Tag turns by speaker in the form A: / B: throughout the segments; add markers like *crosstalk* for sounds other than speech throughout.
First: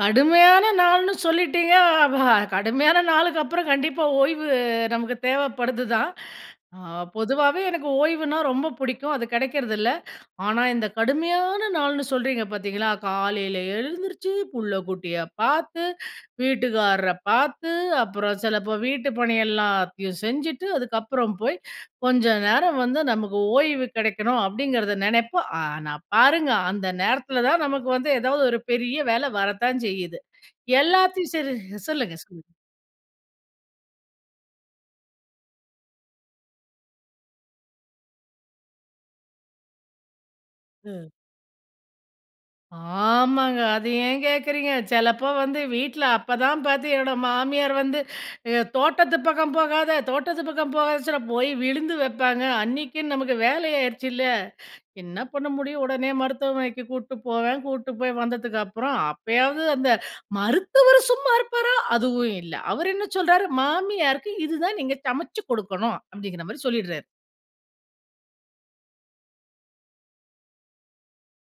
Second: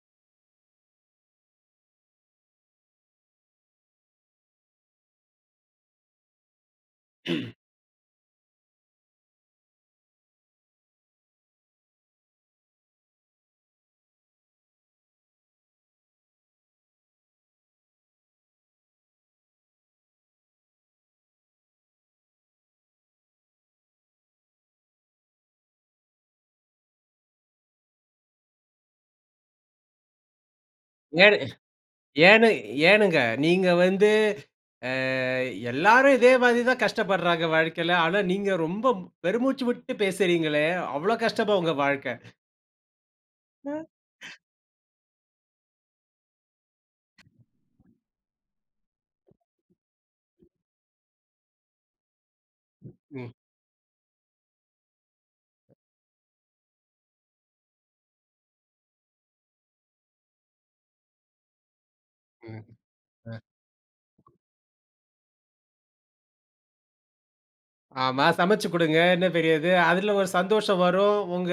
A: கடுமையான நாள்ன்னு சொல்லிட்டீங்க? அப்பா, கடுமையான நாளுக்கப்பறம், கண்டிப்பா ஓய்வு நமக்கு தேவைப்படுதுதான். ஆ பொதுவாவே எனக்கு ஓய்வுன்னா ரொம்பப் பிடிக்கும் அது கடைக்றது இல்ல. ஆனா, இந்த கடுமையான நாள்ன்னு சொல்றீங்க பாத்தீங்களா, காலைல எழுந்திருச்சு, பிள்ளைக்குட்டியப் பாத்து, வீட்டுக்காரரப் பாத்து, அப்புறம் சிலப்போ வீட்டுப்பணியெல்லாத்தையும் செஞ்சிட்டு, அதுக்கப்புறம் போய் கொஞ்ச நேரம் வந்து நமக்கு ஓய்வு கெடைக்கணும், அப்டிங்கிறத நெனைப்போம், ஆனா பாருங்க, அந்த நேரத்துலதான் நமக்கு வந்து ஏதாவது ஒரு பெரிய வேல வரத்தான் செய்யுது. எல்லாத்தையும்
B: ஏன்?
A: சரி சொல்லுங்க,
B: ஏன்னு?
A: சொல்லுங்க.
B: ஏனுங்க, நீங்க வந்து, அ எல்லாரும் இதே மாரிதான் கஷ்டப்படுறாங்க வாழ்க்கைல, ஆனா நீங்க ரொம்ப பெருமூச்சு விட்டுப் பேசுறீங்களே,
A: ம்.
B: அவ்ளோ கஷ்டமா உங்க வாழ்க்க?
A: ஆமாங்க,
B: அ.
A: அத ஏன் கேட்கிறீங்க, செலப்போ வந்து வீட்ல அப்பதான் பார்த்தீங்கன்னா, என் மாமியார் வந்து, தோட்டத்துப் பக்கம் போகாத, தோட்டத்துப் பக்கம் போகாதன்னுறப்போ, போய் விழுந்து வைப்பாங்க, அன்னைக்குன்னு
B: ம்.
A: நமக்கு வேலை ஆயிருச்சுல்ல? என்ன பண்ண முடியும்? உடனே மருத்துவமனைக்குக் கூட்டுப் போவேன், கூட்டுப் போய் வந்ததுக்கப்புறம், அப்பயாவது அந்த மருத்துவர் சும்மா இருப்பாரா? அதுவும் இல்ல,
B: ம்.
A: அவரு என்ன
B: அ.
A: சொல்றாரு, மாமியாருக்கு இதுதான் நீங்க சமச்சு குடுக்கணும் அப்டிங்கிற மாரி சொல்லிடுறாரு.
B: ஆமா. சமச்சு குடுங்க என்ன பெரியது? அதுல ஒரு சந்தோஷம் வரும். உங்க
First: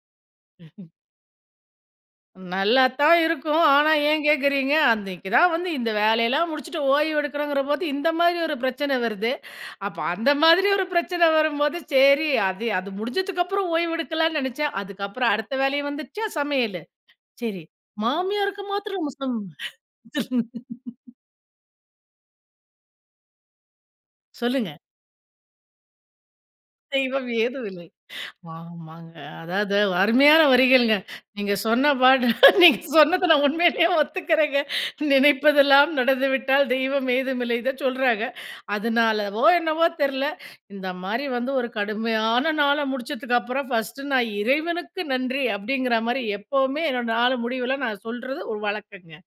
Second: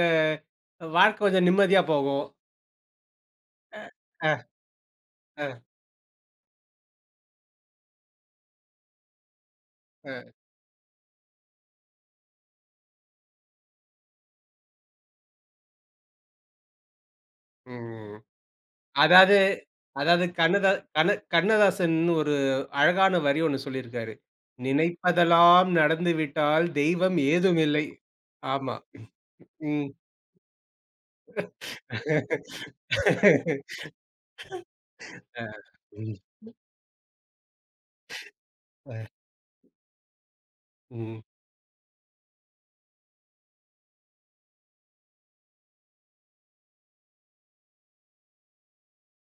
A: *chuckles*
B: வாழ்க்க கொஞ்சம் நிம்மதியா போகும்.
A: நல்லாத்தான் இருக்கும்.
B: அ.
A: ஆனா, ஏன்
B: அ.
A: கேட்குறீங்க? அன்னிக்குதான்
B: அ.
A: வந்து இந்த வேலையெல்லாம் முடிச்சிட்டு ஓய்வெடுக்கணும்ங்கிறபோது, இந்த மாரி ஒரு பிரச்சன வருது. அப்ப
B: அ.
A: அந்த மாதிரி ஒரு பிரச்சன வரும்போது, சரி அது அது முடிஞ்சதுக்கப்புறம் ஓய்வெடுக்கலாம்ன்னு நெனச்சேன். அதுக்கப்புறம் அடுத்த வேலையும் வந்துடுச்சா சமையல். சரி
B: ம்.
A: மாமியாருக்கு மாத்திரம் சமை
B: அதாவது அதாவது கண்ணதா கண்ண
A: *laughs*
B: கண்ணதாசன்னு ஒரு அழகான வரி ஒன்ணு சொல்லியிருக்கிறாரு,
A: சொல்லுங்க.
B: "நினைப்பதெல்லாம் நடந்துவிட்டால் தெய்வம்
A: தெய்வம்
B: ஏதுமில்லை,"
A: ஏதுமில்லை.
B: ஆமா.
A: ஆமாங்க, அதாவது,
B: ம்.
A: அருமையான வரிகள்ங்க, நீங்க சொன்ன பாட்டு. *laughs* நீங்க சொன்னத நான் உண்மையிலேயே ஒத்துக்குறேங்க.
B: *laughs* அ
A: "நினைப்பதெல்லாம்
B: ம்.
A: நடந்துவிட்டால் தெய்வம் ஏதுமில்லை," இதச்சொல்றாங்க.
B: அ.
A: அதனாலவோ என்னவோ தெர்ல, இந்த
B: ம்.
A: மாரி வந்து ஒரு கடுமையான நாள முடிச்சதுக்கப்புறம், நான் 1 இறைவனுக்கு நன்றி, அப்டிங்கிற மாரி எப்பவுமே என் நாள் முடிவுல நான் சொல்றது ஒரு வழக்கம்ங்க.